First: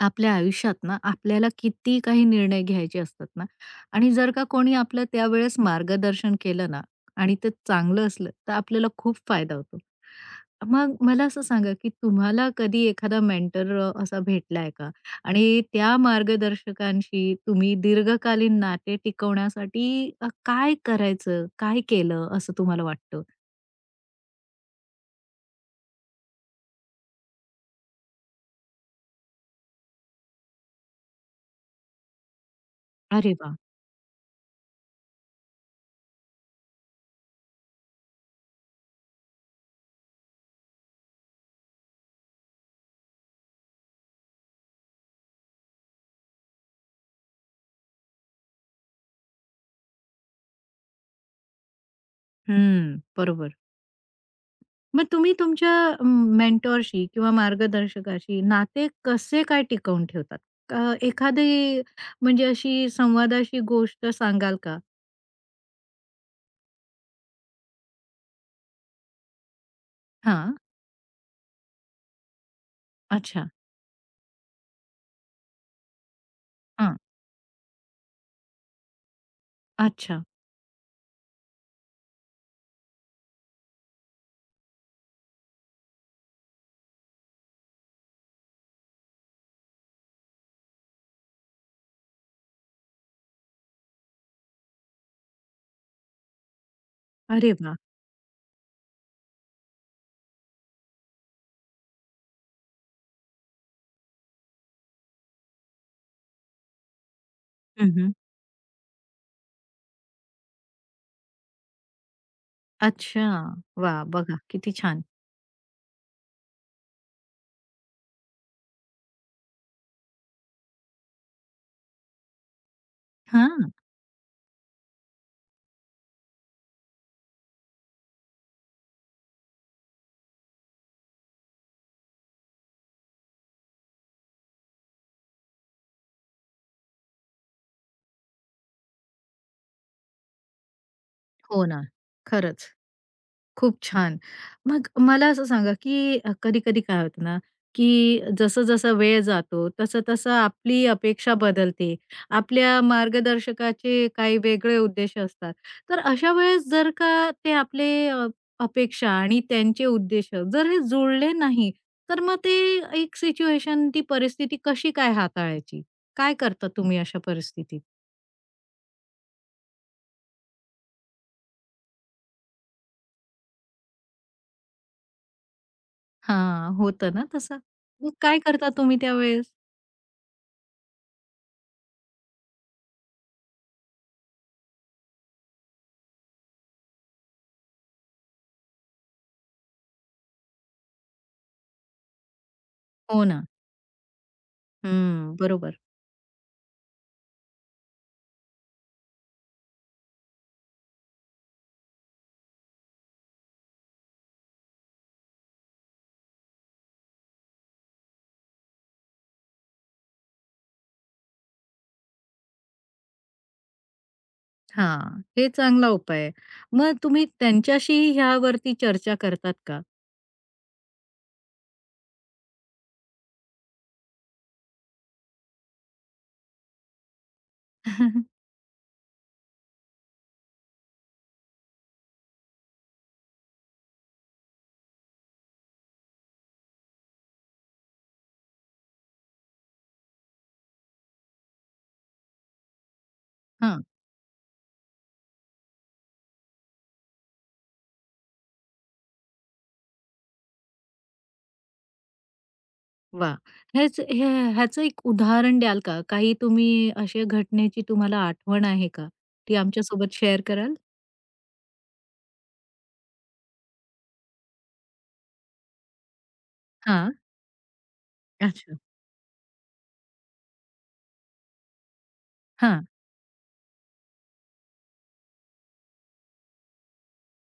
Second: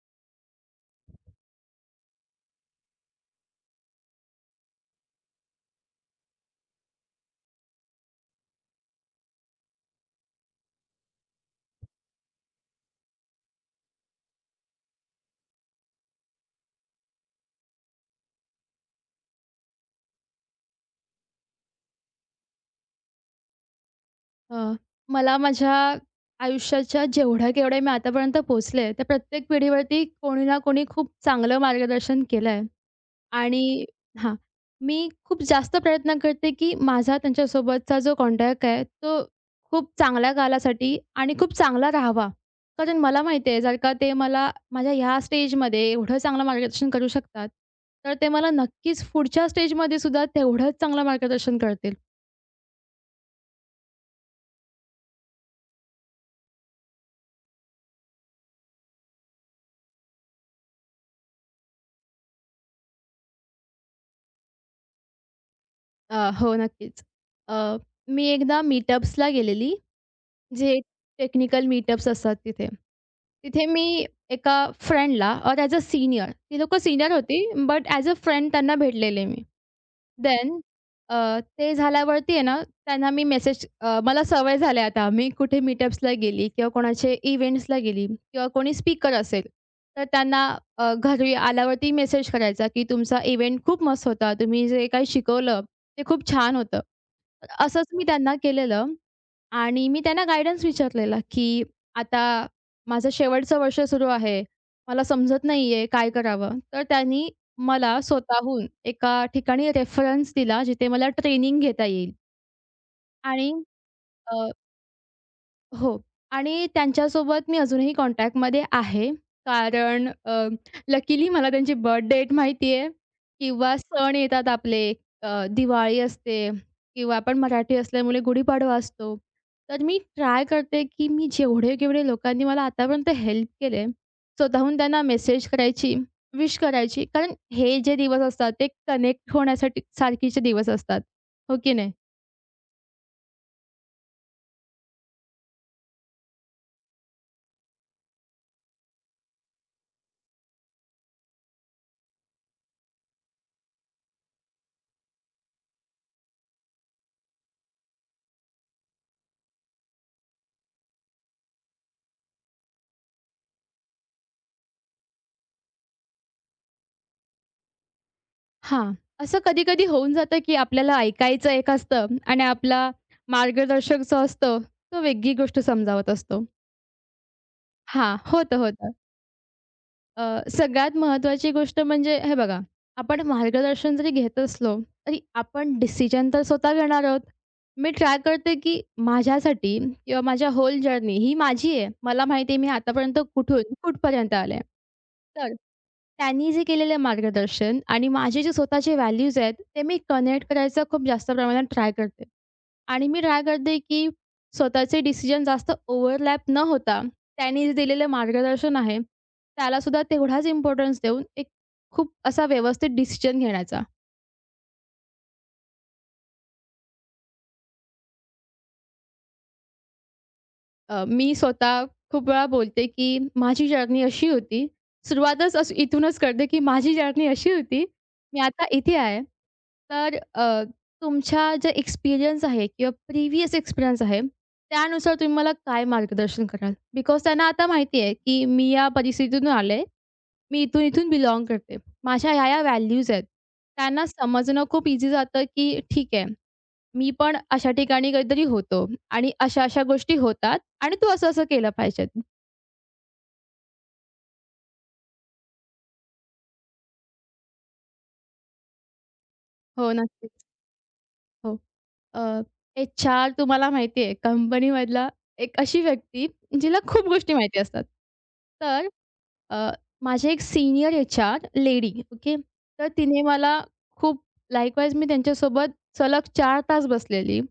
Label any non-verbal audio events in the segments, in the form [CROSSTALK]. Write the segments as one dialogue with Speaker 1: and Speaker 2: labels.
Speaker 1: आपल्या आयुष्यात ना आपल्याला किती काही निर्णय घ्यायचे असतात ना आणि जर का कोणी आपलं त्यावेळेस मार्गदर्शन केलं ना आणि ते चांगलं असलं तर आपल्याला खूप फायदा होतो. मग मला असं सांगा, की तुम्हाला कधी एखादा मेंटर असा भेटलाय का? आणि त्या मार्गदर्शकांशी तुम्ही दीर्घकालीन नाते टिकवण्यासाठी काय करायचं, काय केलं असं तुम्हाला वाटतं?
Speaker 2: अ, मला माझ्या आयुष्याच्या जेवढ्या केवढ्या मी आतापर्यंत पोहोचले, त्या प्रत्येक पिढीवरती कोणी ना कोणी खूप चांगलं मार्गदर्शन केलंय
Speaker 1: अरे वाह!
Speaker 2: आणि हां, मी खूप जास्त प्रयत्न करते, की माझा त्यांच्यासोबतचा जो कॉन्टॅक्ट आहे, तो खूप चांगल्या कालासाठी आणि खूप चांगला राहावा. कारण मला माहिती आहे, जर का ते मला माझ्या ह्या स्टेजमध्ये एवढं चांगलं मार्गदर्शन करू शकतात, तर ते मला नक्कीच पुढच्या स्टेजमध्ये सुद्धा तेवढंच चांगलं मार्गदर्शन करतील.
Speaker 1: हं, बरोबर. मग तुम्ही तुमच्या मेंटॉरशी किंवा मार्गदर्शकाशी नाते कसे काय टिकवून ठेवतात? एखादी म्हणजे अशी संवादाची गोष्ट सांगाल का?
Speaker 2: हो, नक्कीच. अ, मी एकदा मीटअप्सला गेलेली,
Speaker 1: हां.
Speaker 2: जे टेक्निकल मीटअप्स असतात तिथे.
Speaker 1: अच्छा.
Speaker 2: तिथे मी एका फ्रेंडला और ॲज अ सीनियर ती लोकं
Speaker 1: हां.
Speaker 2: सीनियर होती, बट ॲज अ फ्रेंड त्यांना भेटलेले मी.
Speaker 1: अच्छा.
Speaker 2: देन ते झाल्यावरती आहे ना, त्यांना मी मला सवय झाली आता मी कुठे मीटअप्सला गेली किंवा कोणाचे इव्हेंट्सला गेली किंवा कोणी स्पीकर असेल, तर त्यांना घरी आल्यावरती मेसेज करायचा, की तुमचा इव्हेंट खूप मस्त होता. तुम्ही जे काही शिकवलं, ते खूप छान होतं.
Speaker 1: अरे वाह!
Speaker 2: असंच मी त्यांना केलेलं आणि मी त्यांना गाईडन्स विचारलेला, की "आता माझं शेवटचं वर्ष सुरू आहे. मला समजत नाहीये काय करावं?" तर त्यांनी
Speaker 1: हं,
Speaker 2: मला
Speaker 1: हं.
Speaker 2: स्वतःहून एका ठिकाणी रेफरन्स दिला जिथे मला ट्रेनिंग घेता येईल
Speaker 1: अच्छा.
Speaker 2: आणि
Speaker 1: वाह! बघा किती छान.
Speaker 2: हो, आणि त्यांच्यासोबत मी अजूनही कॉन्टॅक्टमध्ये आहे. कारण लकीली मला त्यांची बर्थ डेट माहिती आहे
Speaker 1: हां.
Speaker 2: किंवा सण येतात आपले, दिवाळी असते किंवा आपण मराठी असल्यामुळे गुढीपाडवा असतो. तर मी ट्राय करते, की मी जेवढे-केवढे लोकांनी मला आतापर्यंत हेल्प केले, स्वतःहून त्यांना मेसेज करायची, विश करायची. कारण हे जे दिवस असतात ते कनेक्ट होण्यासाठी सारखीचे दिवस असतात. हो
Speaker 1: हो
Speaker 2: की
Speaker 1: ना.
Speaker 2: नाही?
Speaker 1: खरंच. खूप छान. मग मला असं सांगा, की कधी-कधी काय होतं ना, की जसं-जसा वेळ जातो, तसं-तसं आपली अपेक्षा बदलते. आपल्या मार्गदर्शकाचे काही वेगळे उद्देश असतात. तर अशा वेळेस जर का ते आपले अपेक्षा आणि त्यांचे उद्देश जर हे जुळले नाही, तर मग ते एक सिच्युएशन, ती परिस्थिती कशी काय हाताळायची? काय करता तुम्ही अशा परिस्थितीत?
Speaker 2: हां. असं कधी-कधी होऊन जातं, की आपल्याला ऐकायचं एक असतं आणि आपला मार्गदर्शक जो असतो, तो वेगळी गोष्ट समजावत असतो.
Speaker 1: हां, होतं ना तसं. मग
Speaker 2: हां,
Speaker 1: काय
Speaker 2: होतं,
Speaker 1: करता
Speaker 2: होतं.
Speaker 1: तुम्ही त्यावेळेस?
Speaker 2: अ, सगळ्यात महत्त्वाची गोष्ट म्हणजे हे बघा, आपण मार्गदर्शन जरी घेत असलो, तरी आपण डिसिजन तर स्वतः घेणार आहोत. मी ट्राय करते, की माझ्यासाठी किंवा माझ्या होल जर्नी ही माझी आहे. मला माहिती आहे मी आतापर्यंत
Speaker 1: हो ना.
Speaker 2: कुठून कुठपर्यंत आले.
Speaker 1: हं,
Speaker 2: तर
Speaker 1: बरोबर.
Speaker 2: त्यांनी जे केलेलं मार्गदर्शन आणि माझे जे स्वतःचे व्हॅल्यूज आहेत, ते मी कनेक्ट करायचा खूप जास्त प्रमाणात ट्राय करते. आणि मी ट्राय करते, की स्वतःचे डिसिजन जास्त ओव्हरलॅप न होता, त्यांनी जे दिलेलं मार्गदर्शन आहे, त्यालासुद्धा तेवढाच इम्पोर्टन्स देऊन एक खूप असा व्यवस्थित डिसिजन घेण्याचा.
Speaker 1: हां, हे चांगला उपाय आहे. मग तुम्ही त्यांच्याशी ह्यावरती चर्चा करतात का?
Speaker 2: मी स्वतः खूप वेळा बोलते, की माझी जर्नी अशी होती. सुरुवातच असं इथूनच करते, की माझी जर्नी अशी होती. मी
Speaker 1: [LAUGHS]
Speaker 2: आता इथे आहे. तर अ, तुमच्या जे एक्सपिरियन्स आहे किंवा प्रिव्हियस एक्सपिरियन्स आहे, त्यानुसार तुम्ही मला काय मार्गदर्शन कराल? बिकॉज त्यांना आता माहिती आहे, की मी या परिस्थितीतून आले. मी इथून-इथून बिलॉन्ग करते. माझ्या ह्या-ह्या व्हॅल्यूज आहेत.
Speaker 1: हां,
Speaker 2: त्यांना समजणं खूप ईझी जातं, की ठीक आहे, मी पण अशा ठिकाणी कधीतरी होतो आणि अशा-अशा गोष्टी होतात आणि तू असं-असं केलं पाहिजे.
Speaker 1: वाह! ह्याच ह्या ह्याचं एक उदाहरण द्याल का? काही तुम्ही अशा घटनेची तुम्हाला आठवण आहे का? ती
Speaker 2: हो,
Speaker 1: आमच्यासोबत शेअर
Speaker 2: नक्कीच.
Speaker 1: कराल?
Speaker 2: हो. अ, एच-आर तुम्हाला माहिती आहे कंपनीमधला, एक अशी व्यक्ती जिला खूप
Speaker 1: हां,
Speaker 2: गोष्टी माहिती असतात.
Speaker 1: अच्छा.
Speaker 2: तर अ, माझे एक सीनियर एचआर लेडी, ओके.
Speaker 1: हां,
Speaker 2: तर तिने मला खूप लाइकवाईज, मी त्यांच्यासोबत सलग 4 तास बसलेली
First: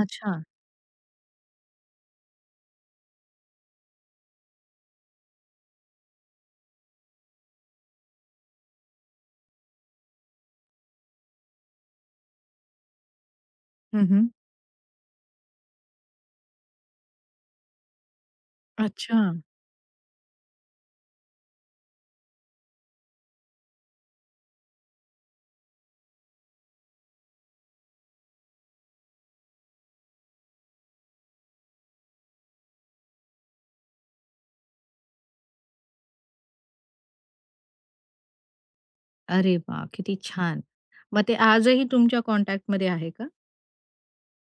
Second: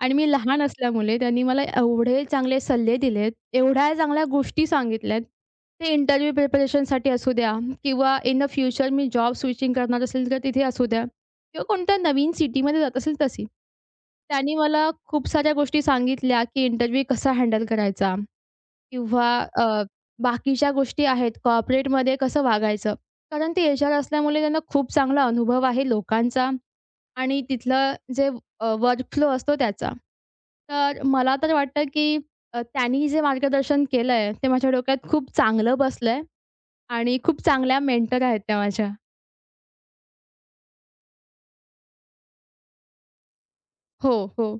Speaker 2: आणि मी
Speaker 1: अच्छा.
Speaker 2: लहान असल्यामुळे त्यांनी मला एवढे चांगले सल्ले दिलेत, एवढ्या चांगल्या गोष्टी सांगितल्यात. ते इंटरव्ह्यू प्रिपरेशनसाठी असू द्या किंवा इन द फ्युचर मी जॉब स्विचिंग करणार असेल तर तिथे असू द्या किंवा कोणत्या नवीन सिटीमध्ये जात असेल तशी.
Speaker 1: हं, हं.
Speaker 2: त्यांनी मला खूप साऱ्या गोष्टी सांगितल्या, की इंटरव्ह्यू कसा हँडल करायचा.
Speaker 1: अच्छा.
Speaker 2: किंवा अ, बाकीच्या गोष्टी आहेत कॉर्पोरेटमध्ये कसं वागायचं. कारण ते एच-आर असल्यामुळे त्यांना खूप चांगला अनुभव आहे लोकांचा आणि तिथलं जे वर्कफ्लो असतो त्याचा. तर मला तर वाटतं की त्यांनी जे मार्गदर्शन केलंय ते माझ्या डोक्यात खूप चांगलं बसलंय आणि खूप चांगल्या मेंटर आहेत त्या माझ्या.
Speaker 1: अरे वाह! किती छान. मग ते आजही तुमच्या कॉन्टॅक्टमध्ये आहे का?
Speaker 2: हो, हो.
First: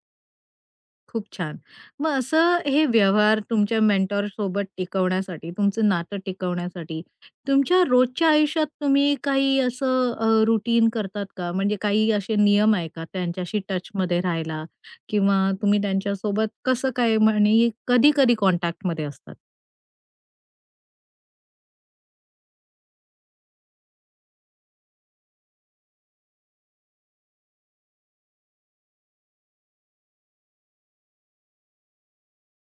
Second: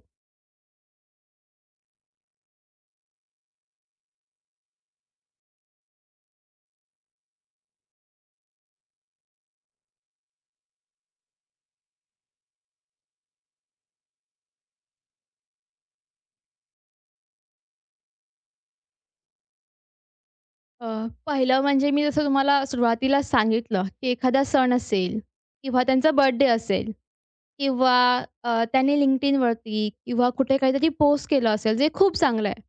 Speaker 1: खूप छान. मग असं हे व्यवहार तुमच्या मेंटॉर सोबत टिकवण्यासाठी, तुमचं नातं टिकवण्यासाठी, तुमच्या रोजच्या आयुष्यात तुम्ही काही असं रूटीन करतात का? म्हणजे काही असे नियम आहे का त्यांच्याशी टचमध्ये राहायला किंवा तुम्ही त्यांच्यासोबत कसं काय म्हणे कधी-कधी कॉन्टॅक्टमध्ये असतात?
Speaker 2: अ, पहिलं म्हणजे मी जसं तुम्हाला सुरुवातीला सांगितलं की एखादा सण असेल किंवा त्यांचा बर्थडे असेल किंवा त्याने LinkedInवरती किंवा कुठे काहीतरी पोस्ट केलं असेल, जे खूप चांगलं आहे.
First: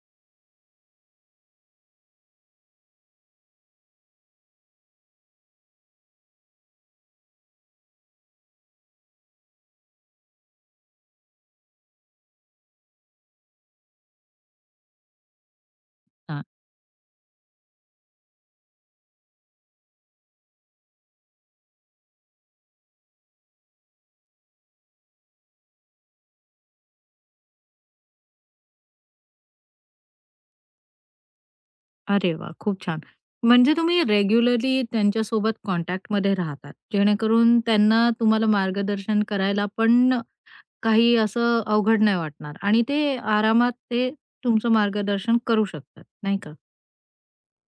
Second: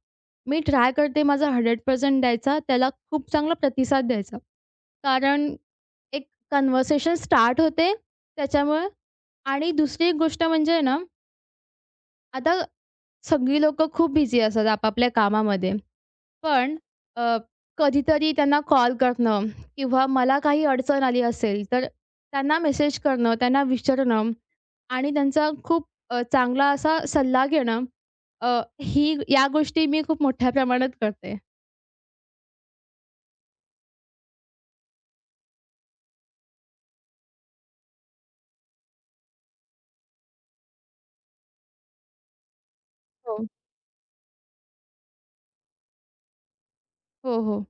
Speaker 2: मी ट्राय करते माझा 100% द्यायचा, त्याला खूप चांगला प्रतिसाद द्यायचा. कारण एक कन्व्हर्सेशन स्टार्ट होते त्याच्यामुळे. आणि दुसरी एक गोष्ट म्हणजे ना, आता सगळी लोकं खूप बिझी असतात आपापल्या कामामध्ये.
Speaker 1: हां.
Speaker 2: पण अ, कधीतरी त्यांना कॉल करणं किंवा मला काही अडचण आली असेल, तर त्यांना मेसेज करणं, त्यांना विचारणं आणि त्यांचा खूप चांगला असा सल्ला घेणं, ही या गोष्टी मी खूप मोठ्या प्रमाणात करते.
Speaker 1: अरे वाह! खूप छान. म्हणजे तुम्ही रेग्युलरली त्यांच्यासोबत कॉन्टॅक्टमध्ये राहतात. जेणेकरून त्यांना तुम्हाला मार्गदर्शन करायला पण काही असं अवघड नाही वाटणार आणि ते
Speaker 2: हो.
Speaker 1: आरामात ते तुमचं मार्गदर्शन करू शकतात, नाही का?
Speaker 2: हो, हो.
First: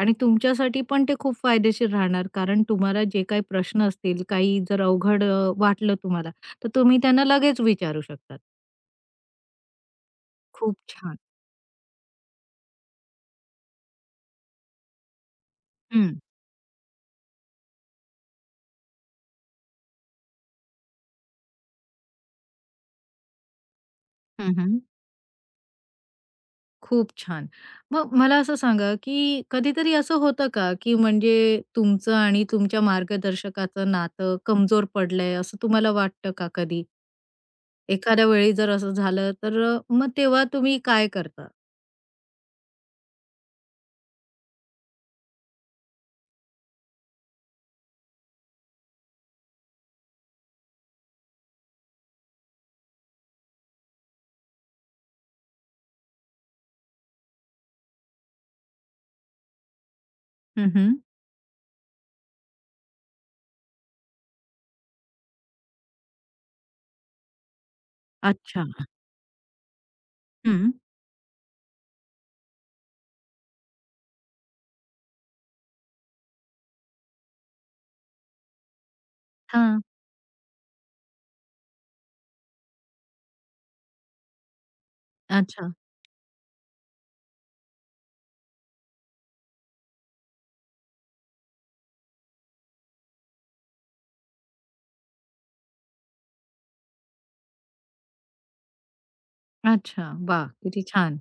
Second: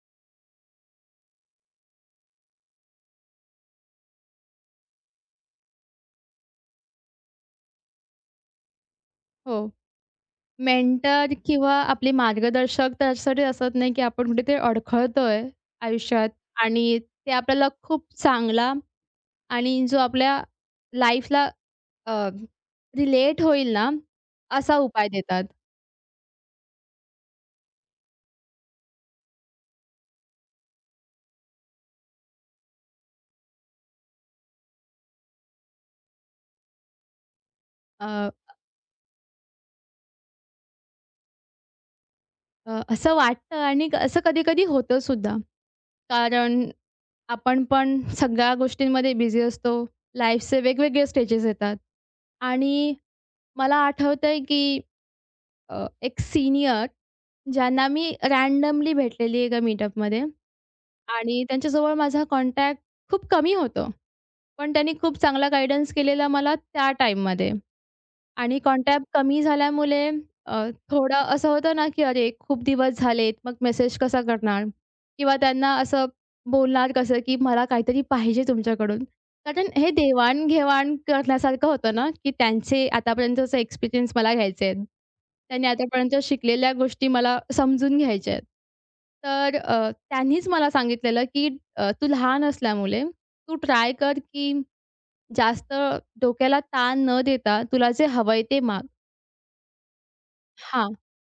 Speaker 1: आणि तुमच्यासाठी पण ते खूप फायदेशीर राहणार कारण तुम्हाला जे काही प्रश्न असतील, काही जर अवघड वाटलं तुम्हाला, तर तुम्ही त्यांना लगेच विचारू शकतात.
Speaker 2: हो.
Speaker 1: खूप छान.
Speaker 2: मेंटर किंवा आपले मार्गदर्शक त्यासाठी असत नाही, की आपण कुठेतरी अडखळतोय
Speaker 1: हं.
Speaker 2: आयुष्यात आणि ते आपल्याला खूप चांगला आणि जो आपल्या लाईफला रिलेट होईल ना,
Speaker 1: हं, हं.
Speaker 2: असा उपाय देतात.
Speaker 1: खूप छान. मग मला असं सांगा, की कधीतरी असं होतं का, की म्हणजे तुमचं आणि तुमच्या मार्गदर्शकाचं नातं कमजोर पडलंय, असं तुम्हाला वाटतं का कधी? एखाद्या
Speaker 2: अ,
Speaker 1: वेळी जर असं झालं, तर मग तेव्हा तुम्ही काय करता?
Speaker 2: अ, असं वाटतं आणि असं कधी-कधी होतं सुद्धा. कारण आपण पण सगळ्या गोष्टींमध्ये बिझी असतो. लाईफचे वेगवेगळे स्टेजेस येतात आणि मला आठवतंय की एक सीनियर ज्यांना मी रँडमली भेटलेली एका मीटअपमध्ये
Speaker 1: हं, हं.
Speaker 2: आणि त्यांच्याजवळ माझा कॉन्टॅक्ट खूप कमी होतो. पण त्यांनी खूप चांगला गाईडन्स केलेला मला त्या टाईममध्ये. आणि
Speaker 1: अच्छा.
Speaker 2: कॉन्टॅक्ट कमी झाल्यामुळे अ,
Speaker 1: हं.
Speaker 2: थोडं असं होतं ना, की "अरे, खूप दिवस झालेत, मग मेसेज कसा करणार?" किंवा त्यांना असं बोलणार कसं, की "मला काहीतरी पाहिजे तुमच्याकडून." कारण
Speaker 1: हां.
Speaker 2: हे देवाण करण्यासारखं होतं ना, की त्यांचे आतापर्यंतचे एक्सपिरियन्स मला घ्यायचे आहेत. त्यांनी
Speaker 1: अच्छा.
Speaker 2: आतापर्यंत शिकलेल्या गोष्टी मला समजून घ्यायच्या आहेत. तर त्यांनीच मला सांगितलेलं, की "तू लहान असल्यामुळे तू ट्राय कर, की जास्त डोक्याला ताण न देता तुला जे हवंय ते माग."
Speaker 1: अच्छा. वाह! किती
Speaker 2: हां,
Speaker 1: छान.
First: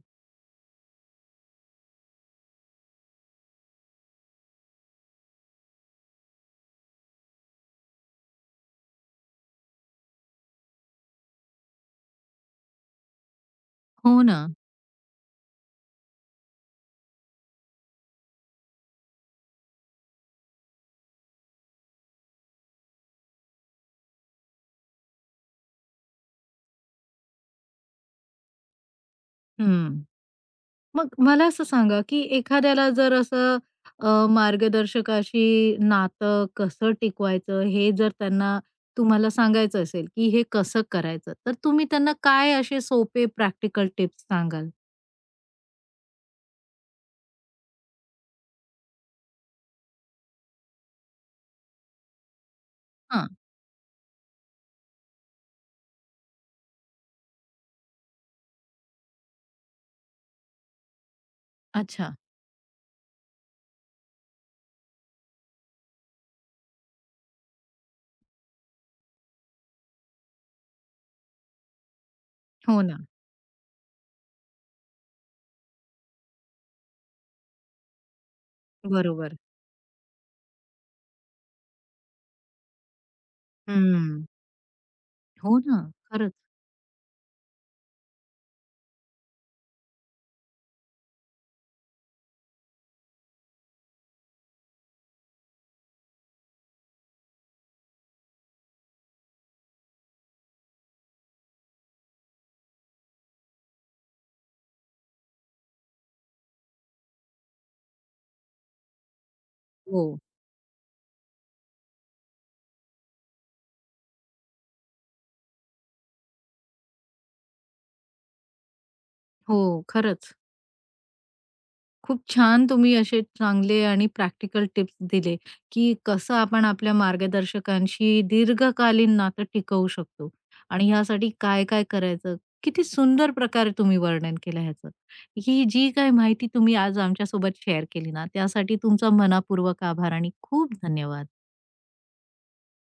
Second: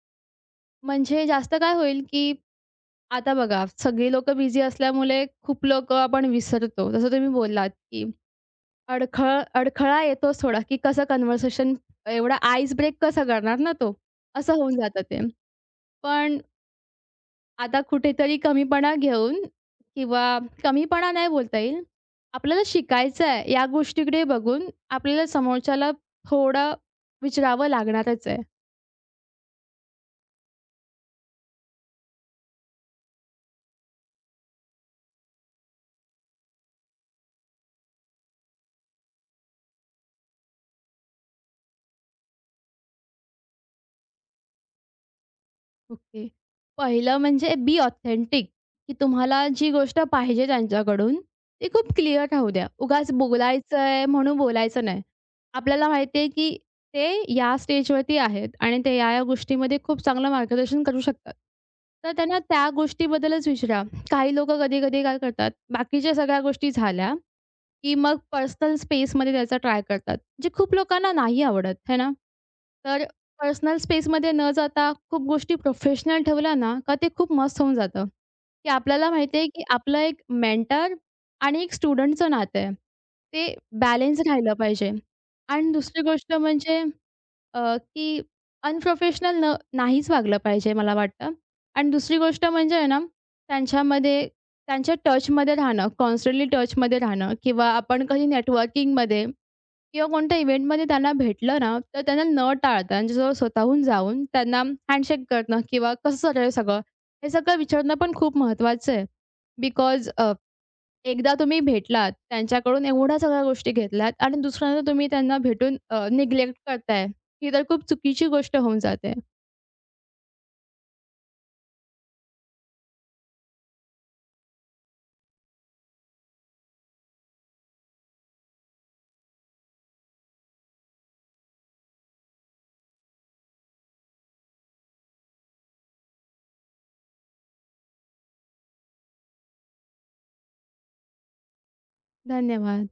Speaker 2: म्हणजे जास्त काय होईल, की आता बघा सगळी लोकं बिझी असल्यामुळे खूप लोकं आपण विसरतो. जसं तुम्ही बोललात, की अडखळ अडखळा येतोच थोडा, की कसं कन्व्हर्सेशन, एवढा आईस ब्रेक कसा करणार ना तो,
Speaker 1: हो ना.
Speaker 2: असं होऊन जातं ते. पण आता कुठेतरी कमीपणा घेऊन, किंवा कमीपणा नाही बोलता येईल. आपल्याला शिकायचं आहे या गोष्टीकडे बघून आपल्याला समोरच्याला थोडं विचारावं लागणारच आहे.
Speaker 1: हं. मग मला असं सांगा, की एखाद्याला जर असं मार्गदर्शकाशी नातं कसं टिकवायचं, हे जर त्यांना तुम्हाला सांगायचं असेल, की हे कसं करायचं, तर तुम्ही त्यांना काय असे सोपे प्रॅक्टिकल टिप्स सांगाल?
Speaker 2: ओके. पहिलं म्हणजे बी ऑथेंटिक, की तुम्हाला जी गोष्ट पाहिजे त्यांच्याकडून ती खूप क्लिअर राहू द्या. उगाच
Speaker 1: हां.
Speaker 2: बोलायचंय म्हणून बोलायचं नाही. आपल्याला माहिती आहे, की ते या स्टेजवरती आहेत आणि ते या-या गोष्टीमध्ये खूप चांगलं मार्गदर्शन करू शकतात. तर
Speaker 1: अच्छा.
Speaker 2: त्यांना त्या गोष्टीबद्दलच विचारा. काही लोकं कधी-कधी काय करतात, बाकीच्या सगळ्या गोष्टी झाल्या, की मग पर्सनल स्पेसमध्ये त्याचा ट्राय करतात. जे खूप लोकांना नाही आवडत, है ना?
Speaker 1: हो ना.
Speaker 2: तर पर्सनल स्पेसमध्ये न जाता खूप गोष्टी प्रोफेशनल ठेवल्या ना, का ते खूप मस्त होऊन जातं, की आपल्याला
Speaker 1: बरोबर.
Speaker 2: माहिती आहे की आपलं एक मेंटर आणि एक स्टुडंटचं नातं आहे. ते बॅलन्स
Speaker 1: हं.
Speaker 2: राहिलं पाहिजे.
Speaker 1: हो
Speaker 2: आणि
Speaker 1: ना.
Speaker 2: दुसरी गोष्ट
Speaker 1: खरंच.
Speaker 2: म्हणजे की अनप्रोफेशनल नाहीच वागलं पाहिजे मला वाटतं. आणि दुसरी गोष्ट म्हणजे आहे ना, त्यांच्यामध्ये त्यांच्या टचमध्ये राहणं, कॉन्स्टंटली टचमध्ये राहणं किंवा आपण कधी नेटवर्किंगमध्ये किंवा कोणत्या इव्हेंटमध्ये त्यांना भेटलं ना, तर त्यांना न टाळता त्यांच्याजवळ स्वतःहून जाऊन त्यांना हँडशेक करणं किंवा कसं चालू आहे सगळं, हे सगळं विचारणं पण खूप महत्त्वाचं आहे. बिकॉज
Speaker 1: हो.
Speaker 2: एकदा तुम्ही भेटलात, त्यांच्याकडून एवढ्या सगळ्या गोष्टी घेतल्यात आणि दुसऱ्यांदा तुम्ही त्यांना भेटून निग्लेक्ट करताय, ही तर खूप चुकीची गोष्ट होऊन जाते.
Speaker 1: हो, खरंच. खूप छान तुम्ही असे चांगले आणि प्रॅक्टिकल टिप्स दिले, की कसं आपण आपल्या मार्गदर्शकांशी दीर्घकालीन नातं टिकवू शकतो आणि ह्यासाठी काय-काय करायचं. किती सुंदर प्रकारे तुम्ही वर्णन केलं ह्याचं. ही जी काय माहिती तुम्ही आज आमच्यासोबत शेअर केली ना, त्यासाठी तुमचा मनःपूर्वक आभार आणि खूप धन्यवाद.
Speaker 2: धन्यवाद.